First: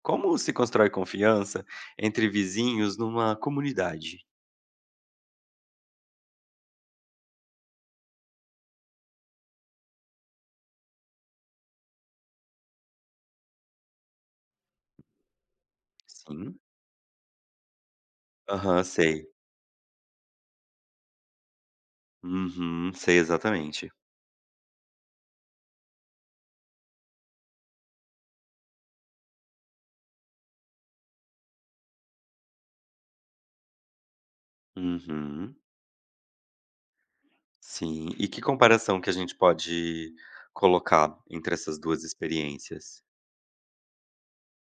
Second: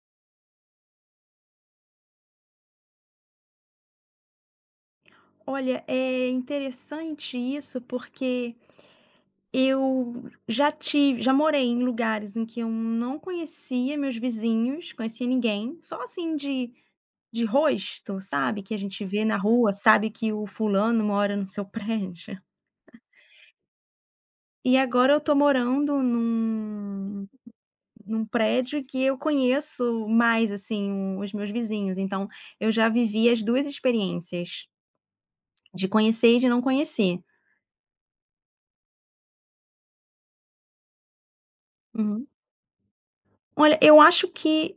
Como se constrói confiança entre vizinhos numa comunidade? Olha, é interessante isso porque eu já morei em lugares em que eu não conhecia meus vizinhos, conhecia ninguém, só assim Sim. de rosto, sabe, que a Aham, gente vê sei. na rua, sabe que o fulano mora no seu prédio. Uhum, sei exatamente. E agora eu tô morando num prédio que eu conheço mais, assim, os meus vizinhos, então eu já vivi as 2 experiências, Uhum, de conhecer e de não conhecer. sim. E que comparação que a gente pode colocar entre essas duas Uhum. experiências? Olha, eu acho que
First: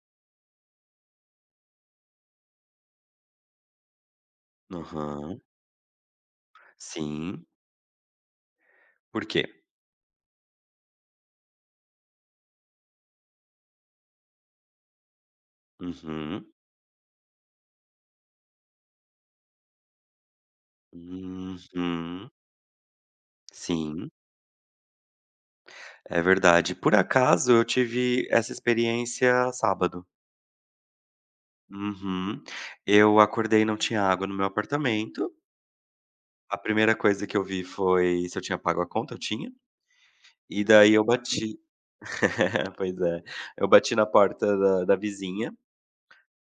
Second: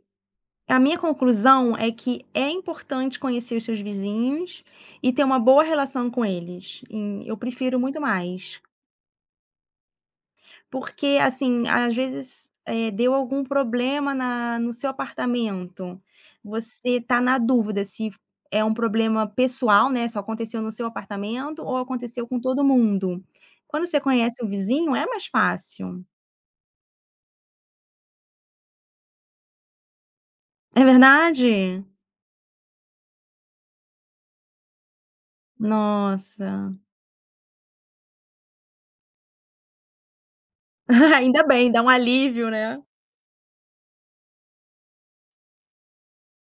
a minha conclusão é que é importante conhecer os seus vizinhos e ter uma Aham, boa relação com eles, e eu sim. prefiro muito mais. Por quê? Porque, assim, às vezes, deu algum problema na no seu apartamento, Uhum, você tá na dúvida se é um problema pessoal, né, só aconteceu no seu apartamento ou aconteceu uhum, com todo mundo. Quando você sim, conhece o vizinho é mais fácil. é verdade. Por acaso eu tive essa experiência sábado. É verdade? Uhum. Eu acordei e não tinha água no meu apartamento. Nossa, A primeira coisa que eu vi foi se eu tinha pago a conta, eu tinha, e daí eu ainda bati. bem, dá um alívio, né? Pois é, eu bati na porta da vizinha,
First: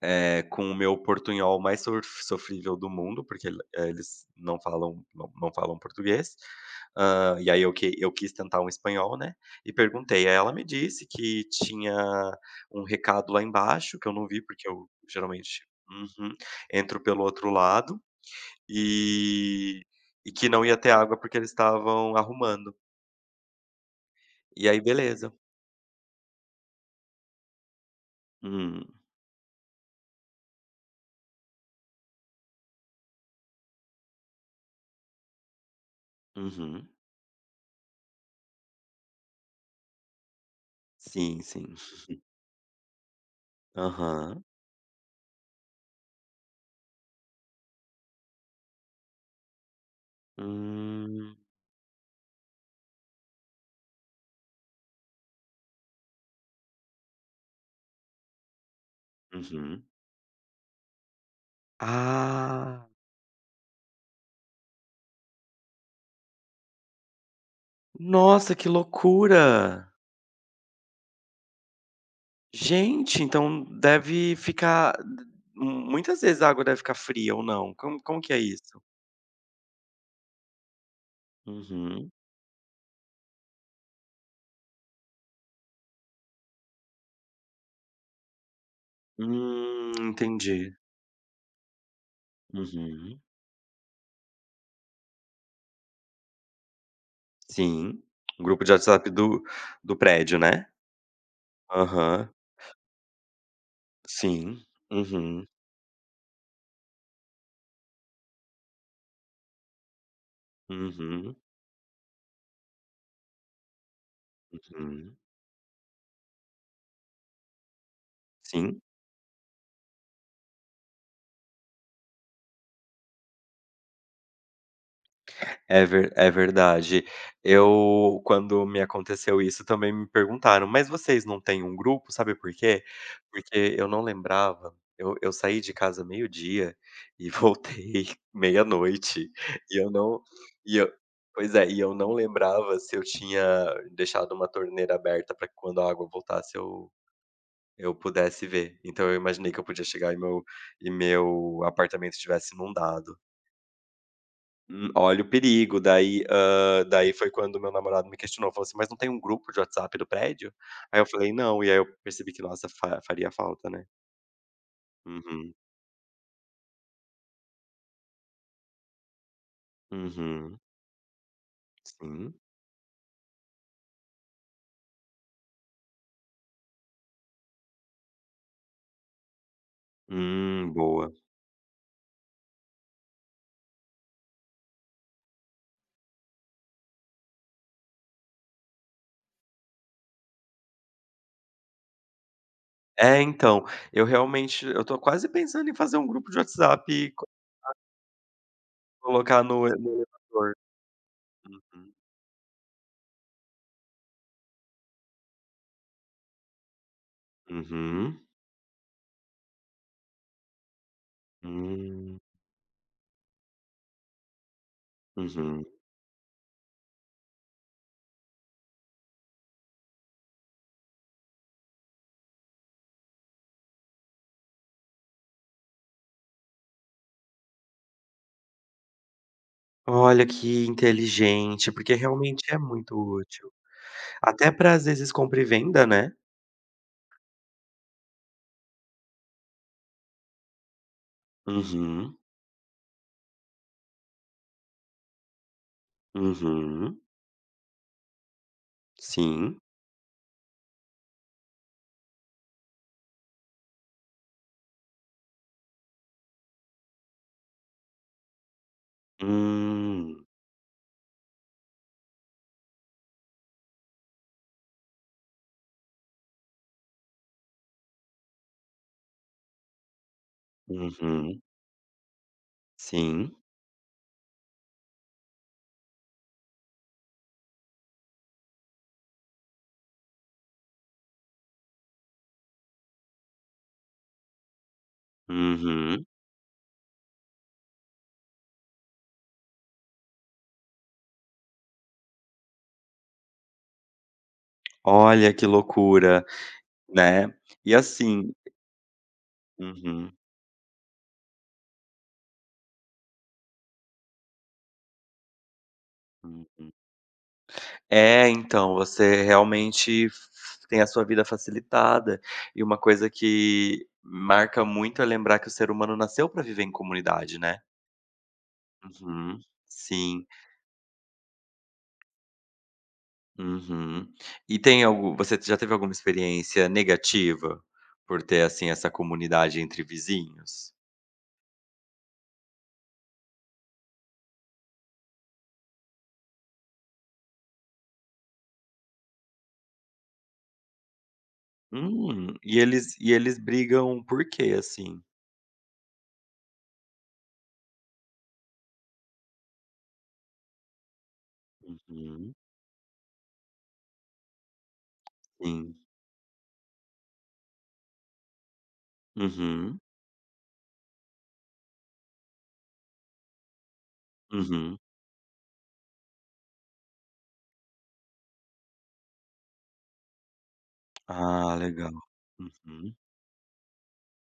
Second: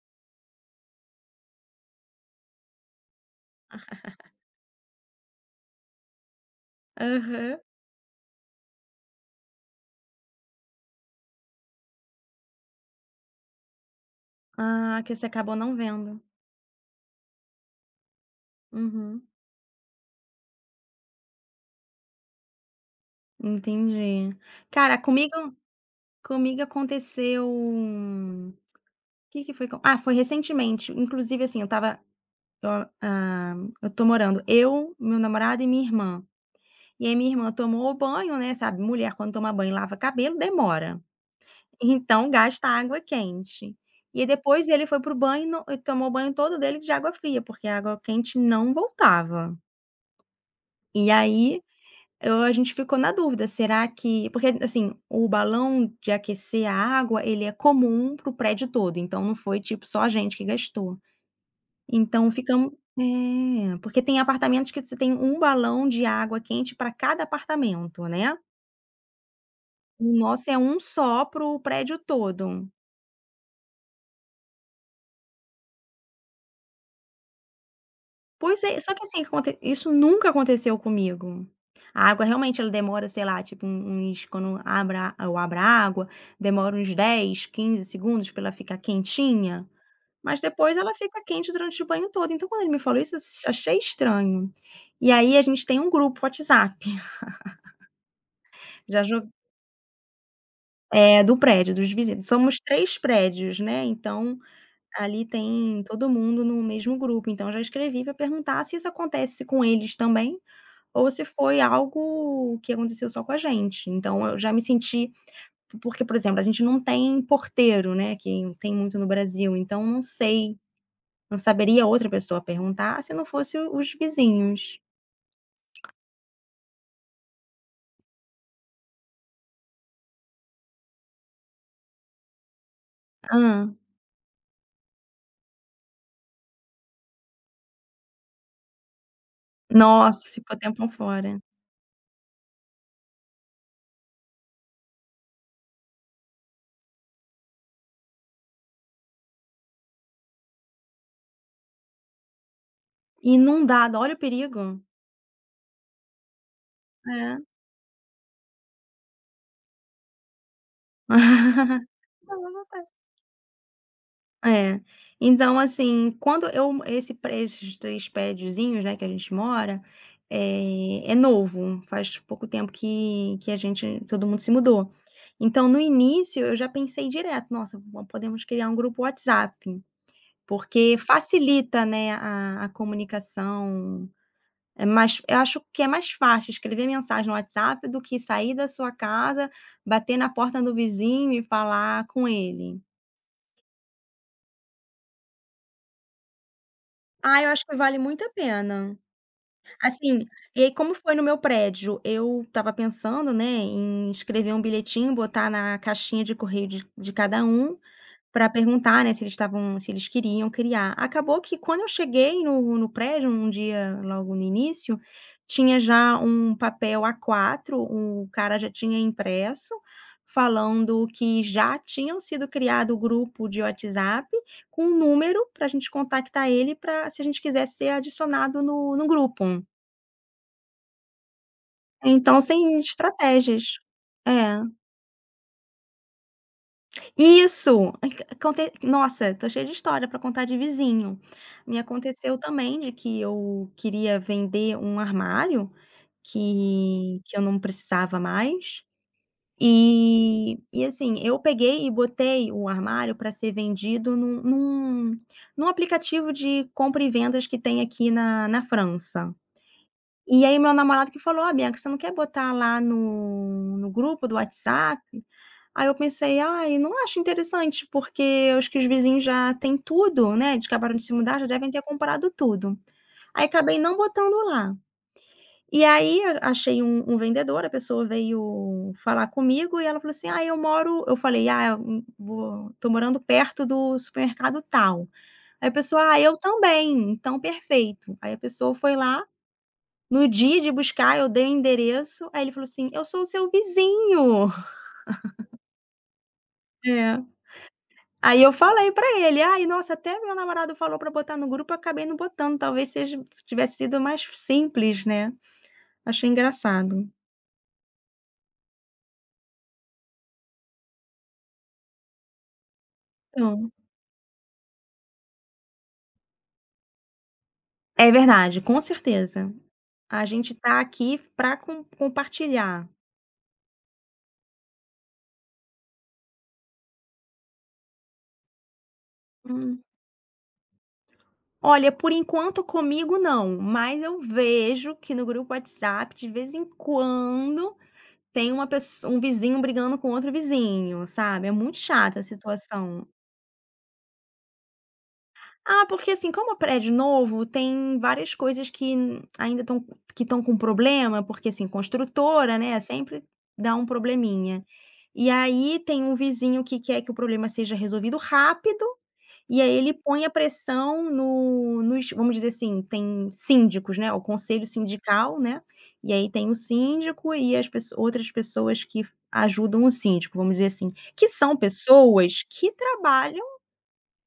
com o meu portunhol mais sorf sofrível do mundo, porque ele, eles não falam português. Hã, e Aham. aí eu quis tentar um espanhol, né, e perguntei. Aí ela me disse que tinha um recado lá embaixo, que eu não vi, porque eu Ah, que você acabou geralmente, não vendo. uhum, entro pelo outro lado, Uhum, e e que não ia ter água, porque eles estavam arrumando. entendi. E aí Cara, beleza. comigo aconteceu o Hum, que que foi co ah, foi recentemente, inclusive, assim, eu, ah, eu tô morando eu, meu namorado e minha irmã. uhum. E aí minha irmã tomou o banho, né, sabe, mulher quando toma banho e lava cabelo demora, Sim, sim. então gasta água quente. E aí Aham. depois ele foi pro o banho e no e tomou o banho todo dele de água fria, porque a água quente não voltava. E Hum, aí Eu a gente ficou na dúvida, será que porque, assim, o balão de aquecer a água, ele é comum pro prédio todo, então não foi, uhum. tipo, só a gente que gastou. Então ficamos, Ah, é, porque tem apartamentos que você tem um balão de água quente para cada apartamento, né. nossa, que loucura! O nosso é um só pro prédio todo. Gente, então deve ficar, muitas vezes a água deve ficar fria, ou não? Como que é Pois é, isso? só que assim, aconte isso nunca aconteceu comigo. A Uhum. água realmente ela demora, sei lá, tipo uns quando abra eu abro a água, demora uns 10 15 segundos pra ela ficar quentinha, mas depois Entendi. ela fica quente durante o banho todo. Então quando ele me falou isso, eu Uhum. s achei estranho. E aí a gente tem um grupo WhatsApp, Sim. Um grupo de já WhatsApp jo do prédio, né? é, do prédio, dos vizinhos. Aham. Somos 3 prédios, né, então Sim. ali Uhum. tem todo mundo no mesmo grupo, então eu já escrevi para perguntar se isso acontece com eles também. Ou se Uhum, foi algo que aconteceu só com a gente. Então eu já me senti uhum. porque, por exemplo, a gente não tem porteiro, né, que tem Sim, muito no Brasil, então não sei, não saberia outra pessoa perguntar se não fosse os vizinhos. é ver é verdade. Eu, quando me aconteceu isso, também me perguntaram: "Mas vocês não têm um grupo?", sabe por quê? Hã. Porque eu não lembrava, eu saí de casa meio-dia e voltei meia-noite, e eu não, Nossa, ficou e tempão eu, fora. pois é, e eu não lembrava se eu tinha deixado uma torneira aberta para que, quando a água voltasse, eu pudesse ver. Então eu imaginei que eu podia chegar e meu apartamento estivesse inundado. Inundado, olha o perigo. Olha o perigo. Daí, daí foi É. quando meu namorado me questionou, falou assim: "Mas não tem um grupo de WhatsApp do prédio?" Aí eu falei: "Não", e aí eu percebi que, Não, não. nossa, fa faria falta, né. É. Uhum, Então, assim, quando eu esse pre esses 3 prédiozinhos, né, que a gente mora, uhum, é novo, faz sim. pouco tempo que a gente todo mundo se mudou. Então, no início, eu já pensei direto: "Nossa, po podemos criar um grupo WhatsApp", porque Boa. facilita, né, a comunicação, é mais eu acho que é mais fácil escrever mensagem no WhatsApp do que sair da sua casa, bater na porta do vizinho e falar com ele. É, então, eu realmente eu tô quase pensando em fazer um grupo de WhatsApp e co Ah, eu acho que vale muito a pena. colocar no Assim, elevador. e aí como foi no meu Uhum, prédio, eu estava pensando, né, em escrever um bilhetinho, botar na caixinha de correio de cada um, uhum, para perguntar, né, se eles queriam criar. Acabou que quando eu hum, cheguei no prédio, um dia logo no início, uhum. tinha já um papel A4, o cara já tinha impresso, falando que já tinham sido criado o grupo de WhatsApp com um número para a gente contactar ele para se a gente quisesse ser adicionado no grupo. Olha que inteligente, porque Então, realmente é sem muito útil. estratégias. Até É. para, às vezes, compra e venda, né. Isso! Ac aconte Nossa, tô cheia de história pra contar de vizinho. Me Uhum. aconteceu também de que eu queria vender um armário Uhum, que eu não precisava mais, sim. e assim, eu peguei e botei o armário para ser vendido num aplicativo de compra e vendas que tem aqui na França. Hum, E aí meu namorado que falou: "Ó, Bianca, você não quer botar lá no grupo do WhatsApp?" Aí eu pensei: "Ai, não acho interessante, porque acho que os vizinhos já têm tudo, né, eles acabaram de se mudar, uhum, já devem ter comprado tudo". sim. Aí acabei não botando lá. E aí achei um vendedor, a pessoa veio falar comigo e ela falou assim: "Ah, eu moro". Eu falei: "Ah, eu vou tô morando perto do supermercado tal". Aí a Uhum. pessoa: "Ah, eu também, então perfeito". Aí a pessoa foi lá no dia de buscar, eu dei o endereço, aí ele falou assim: "Eu sou o seu vizinho". Olha que loucura, É. né. E assim, Aí eu falei pra ele: "Ai, nossa, uhum, até meu namorado falou pra botar no grupo, eu acabei não botando, talvez seja tivesse sido mais simples, né". Achei uhum. engraçado. É, então, você realmente f tem a sua vida facilitada, e uma coisa Então que marca muito é lembrar que o ser humano nasceu para viver em comunidade, né. é verdade, com Uhum, certeza. A sim. gente tá aqui pra compartilhar. Uhum. E tem algo você já teve alguma experiência negativa por ter, assim, essa comunidade Hum. entre vizinhos? Olha, por enquanto comigo não, mas eu vejo que no grupo WhatsApp, de vez em quando, tem uma pesso um vizinho brigando com outro vizinho, sabe, é muito chata a E eles situação. e eles brigam por quê, assim? Ah, porque assim, como é prédio novo, tem várias coisas que estão com problema, porque assim, Uhum, construtora, né, sempre dá um probleminha. E sim. aí tem um vizinho que quer que o problema seja resolvido rápido e aí Uhum, ele põe a pressão no nos, vamos dizer assim, tem síndicos, né, o conselho uhum. sindical, né, e aí tem o síndico e as pesso outras pessoas que ajudam o síndico, vamos dizer assim, que são Ah, legal. pessoas Uhum.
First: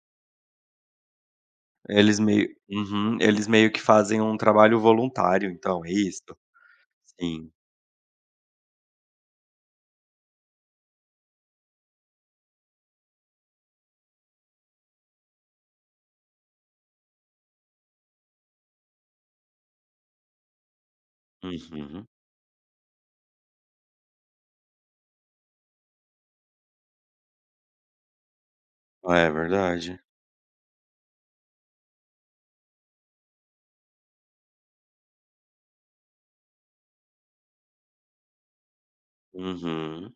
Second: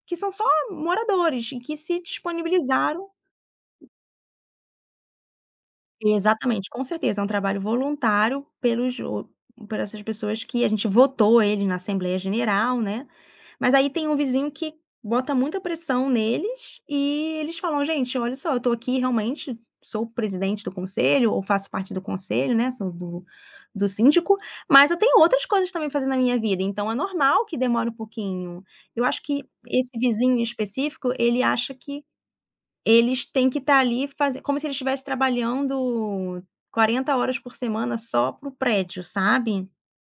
que são só moradores e que se Eles meio disponibilizaram. uhum, eles meio que fazem um trabalho voluntário, então, é isso? Exatamente, com certeza, é um Sim. trabalho voluntário pelos jo por essas pessoas que a gente votou ele na Assembleia General, né. Mas aí tem um vizinho que bota muita pressão neles e eles falam: "Gente, olha só, eu tô aqui realmente, sou o presidente do conselho ou faço parte do Uhum. conselho, né, sou do síndico, mas eu tenho outras coisas também fazendo na minha vida, então é normal que demore um pouquinho". Eu acho É que esse verdade. vizinho em específico, ele acha que eles têm que estar ali faze como se eles estivesse trabalhando 40 horas por semana só para o prédio, sabe. Uhum.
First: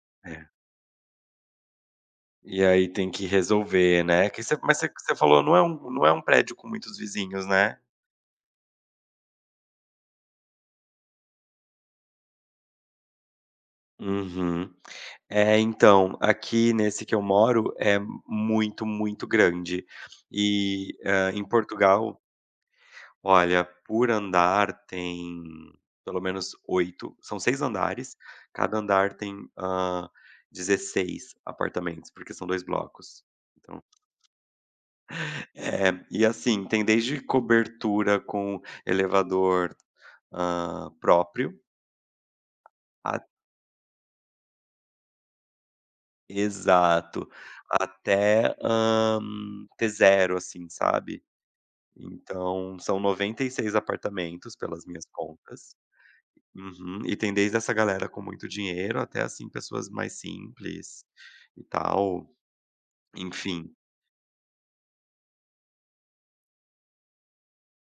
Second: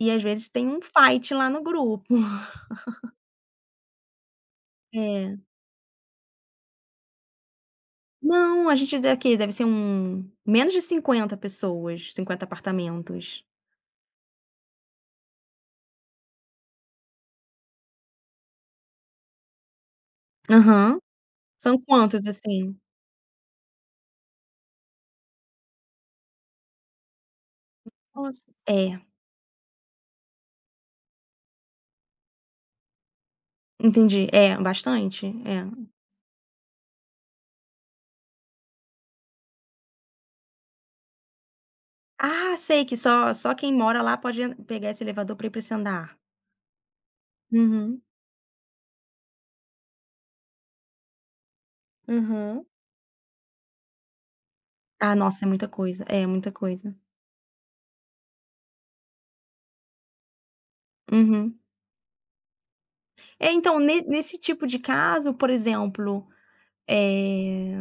E às vezes É. tem um fight lá no grupo. E aí tem que resolver, né, que você mas você você É. falou, não é um prédio com muitos vizinhos, né? Não, a gente é daqui deve ser um menos de 50 pessoas, 50 apartamentos. Uhum. É, então, aqui nesse que eu moro é muito, muito grande. E, Aham. Em São Portugal, quantos assim? olha, por andar tem pelo menos oito, são 6 andares, Nossa. cada É, andar tem, 16 apartamentos, porque são 2 blocos. Então entendi. É, bastante, é. é. E assim, tem desde cobertura com elevador, próprio, Ah, sei que a só quem mora lá pode en pegar esse elevador para ir para esse andar. exato, Uhum, até, t zero, assim, sabe? uhum. Então, são 96 apartamentos pelas minhas Ah, nossa, é muita contas. coisa, é muita coisa. Uhum. E tem desde essa galera com muito dinheiro até, assim, pessoas mais simples Uhum. e tal, É, enfim. então, ne nesse tipo de caso, por exemplo, eh,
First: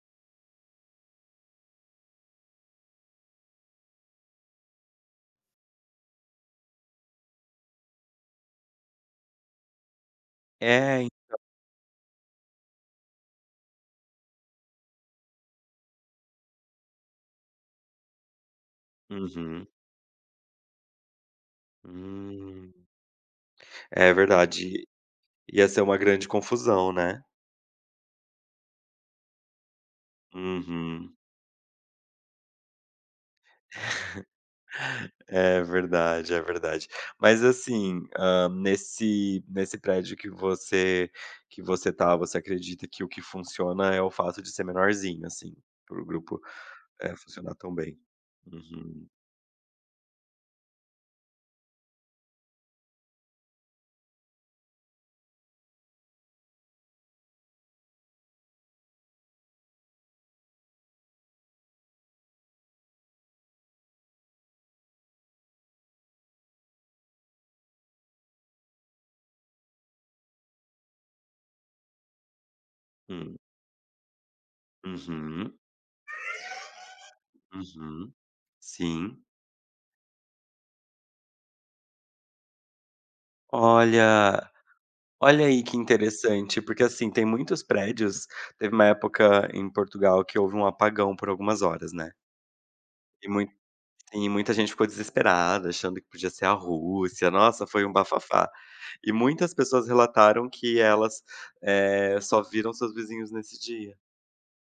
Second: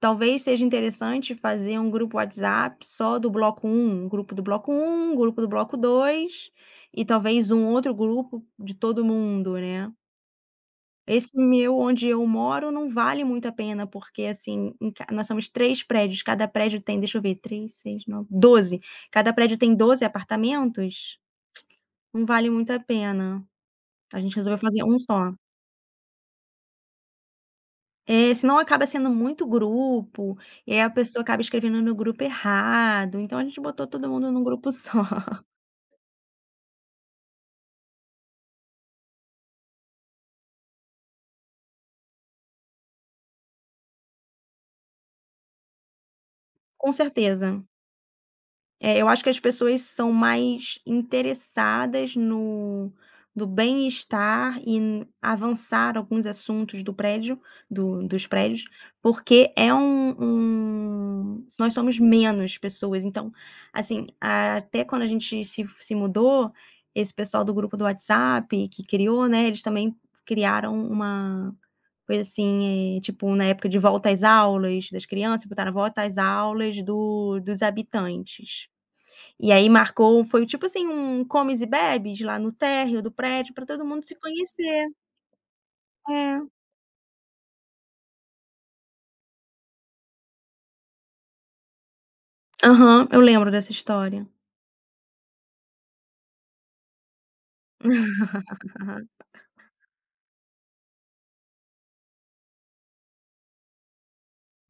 talvez seja interessante fazer um grupo WhatsApp só do bloco 1, um grupo do bloco 1, um grupo do bloco 2 e talvez um outro grupo de todo mundo, né. É. Esse meu onde eu moro não vale muito a pena, porque, assim, em ca nós somos 3 prédios, cada prédio tem, deixa eu ver, 3, 6, 9, 12. Cada prédio Uhum. tem 12 apartamentos, não vale muito Hum. a pena. É A gente resolveu fazer verdade. um só. Ia ser uma grande confusão, né. É, senão acaba sendo muito grupo, e aí a Uhum. pessoa acaba escrevendo no grupo errado, então a gente botou todo mundo num grupo só. É verdade, é verdade. Mas assim, nesse prédio que você tá, você acredita que o que funciona é o fato de ser menorzinho, assim, para o grupo, Com é, funcionar certeza. tão bem. É, Uhum, eu acho que as pessoas são mais interessadas no bem-estar e n avançar alguns assuntos do prédio do dos prédios, porque nós somos menos pessoas, então, assim, até quando a gente se mudou, esse pessoal do grupo do WhatsApp que criou, né, eles também criaram uma coisa assim, tipo, hum, na época de volta às aulas das crianças, uhum, botaram volta às aulas do dos uhum, habitantes. sim. E aí marcou foi tipo assim um comes e bebes lá no térreo do prédio para todo mundo se Olha, conhecer. olha aí que É. interessante, porque, assim, tem muitos prédios, teve uma época em Portugal que houve um apagão por algumas horas, né, Aham, eu e mui lembro dessa história. e muita gente ficou desesperada, achando que podia ser a Rússia, nossa, foi um bafafá. E muitas pessoas relataram que elas, só viram seus vizinhos nesse dia.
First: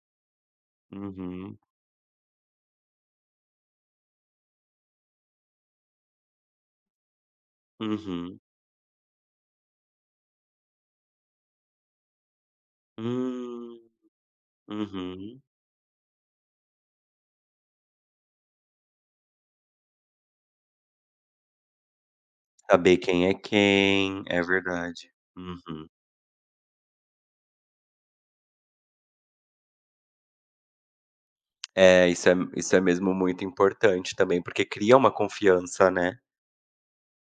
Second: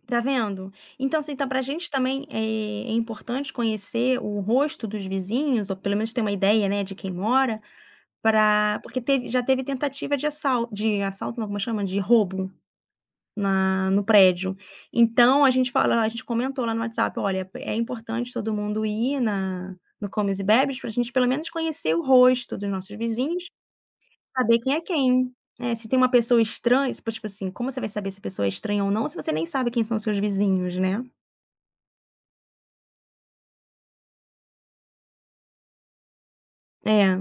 Tá vendo? Então assim, então Uhum, pra gente também é importante conhecer o rosto dos vizinhos, ou pelo menos ter uma ideia, né, de quem mora, uhum, para porque teve já teve tentativa de assalto não, como chama? De roubo. hum, Na no prédio. uhum. Então a gente comentou lá no WhatsApp: "Olha, é importante todo mundo ir na no comes e bebes para a gente pelo menos conhecer o rosto dos nossos Saber vizinhos, quem, é saber verdade. quem". É, se Uhum. tem uma pessoa estranha, tipo assim, como você vai saber se a pessoa é estranha ou não, se você nem sabe quem são seus vizinhos, né? É, isso é mesmo muito importante também, porque cria uma confiança, né. É.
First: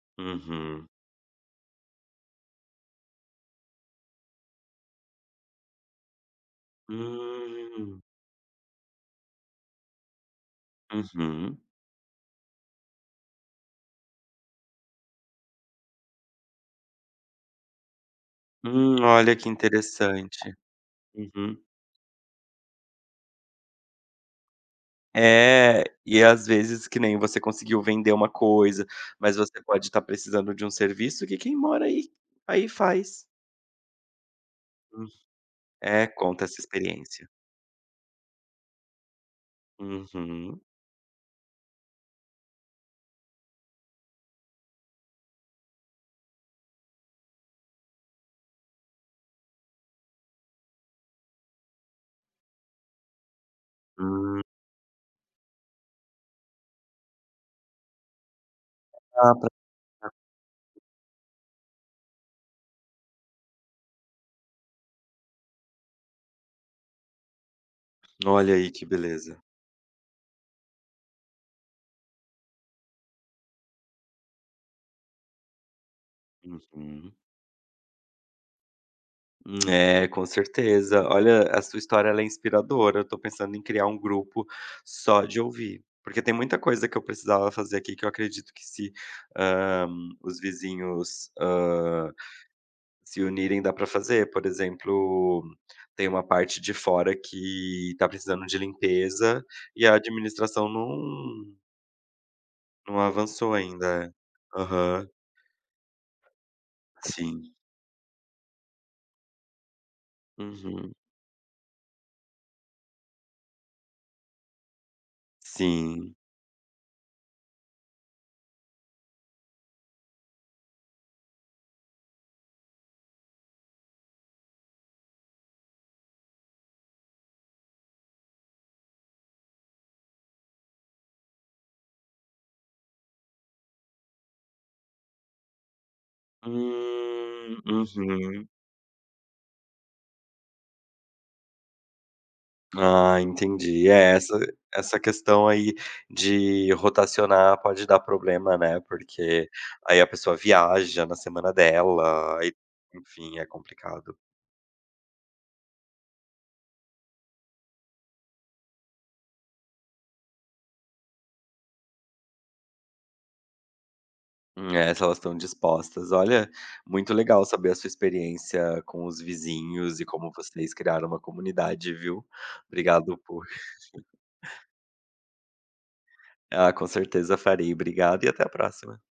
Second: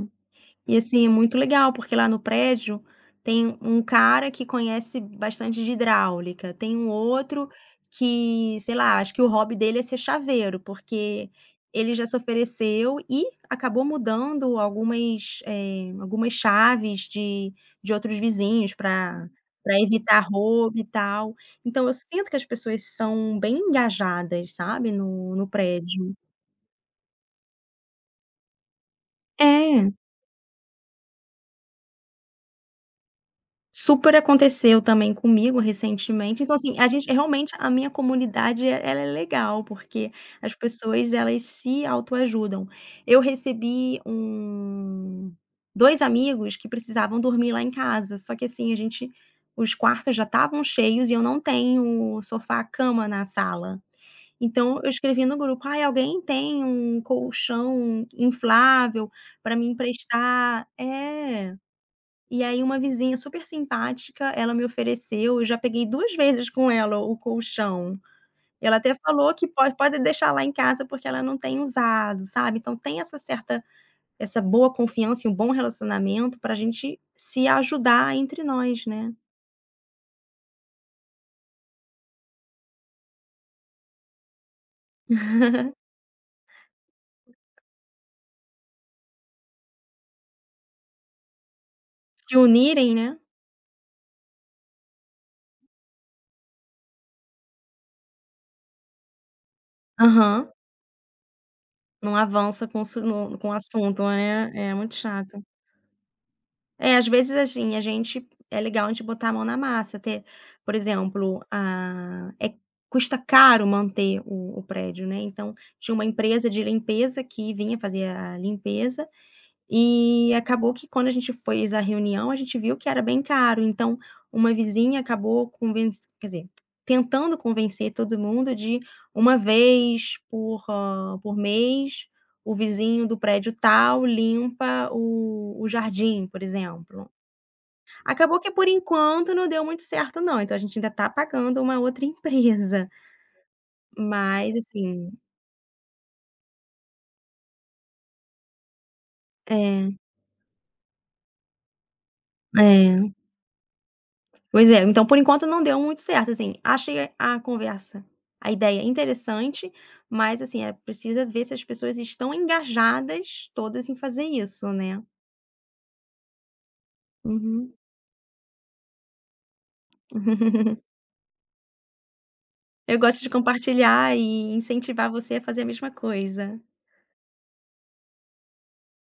E Uhum. assim, é muito legal, porque lá no prédio tem um cara que conhece bastante de hidráulica, tem um outro Hum. que, sei lá, acho que o hobby dele é ser chaveiro, porque Uhum. ele já se ofereceu e acabou mudando algumas chaves de outros vizinhos Olha que para evitar interessante. roubo e tal. Uhum. Então eu sinto que as pessoas são bem engajadas, sabe, no É, prédio. e às vezes que nem você conseguiu vender uma coisa, mas você pode É. estar precisando de um serviço que quem mora aí, faz. Super aconteceu Hum. também comigo É, recentemente, conta então essa assim, a gente experiência. realmente a minha comunidade ela é legal, porque as Uhum. pessoas elas se autoajudam. Eu recebi 2 amigos que precisavam dormir lá em casa, só que assim, a gente os quartos já estavam cheios e eu não tenho sofá-cama na sala. Hum. Então eu escrevi no grupo: "Ai, alguém tem um colchão inflável Ah, pra, para me emprestar?" É. E aí uma vizinha super simpática, ela me ofereceu, eu já peguei 2 vezes com ela o colchão. olha aí Ela que até falou beleza. que pode deixar lá em casa porque ela não tem usado, sabe. Então tem essa boa confiança e um bom relacionamento pra gente Uhum. se ajudar entre nós, né. É, com certeza. Olha, a sua história, ela é inspiradora. Eu tô pensando em criar um grupo só de ouvir. Porque tem muita coisa que eu precisava fazer aqui que eu acredito que, se ah, os vizinhos, Se unirem, né. se unirem, dá pra fazer. Por exemplo, tem uma parte de fora que tá precisando de limpeza, e a Aham. administração não, Não avança com o não su no com o avançou assunto, ainda. né. É muito Aham, chato. É, às vezes, sim. assim, a gente é legal a gente botar a mão na massa, ter por Uhum, exemplo, custa caro manter o prédio, né, então tinha uma sim. empresa de limpeza que vinha fazer a limpeza e acabou que quando a gente fez a reunião, a gente viu que era bem caro, então uma vizinha acabou convenc quer dizer, tentando convencer todo mundo de uma vez por mês, o vizinho do prédio tal limpa o jardim, por exemplo. Acabou Uhum. que por enquanto não deu muito certo não, então a gente ainda tá pagando uma outra empresa, Ah, entendi. É, essa mas essa assim questão aí de rotacionar pode dar problema, né, porque é, aí a pessoa viaja na semana dela, aí, é, enfim, é complicado. pois é, então por enquanto não deu muito certo, assim, achei a ideia interessante, mas assim, precisa ver se as pessoas estão engajadas todas em fazer isso, É, né. se elas estão dispostas. Olha, muito legal saber Uhum. a sua experiência com os vizinhos e como vocês criaram uma comunidade, viu. Eu Obrigado gosto de por, compartilhar e incentivar você a fazer a mesma coisa. Com certeza farei. Obrigado e até a próxima.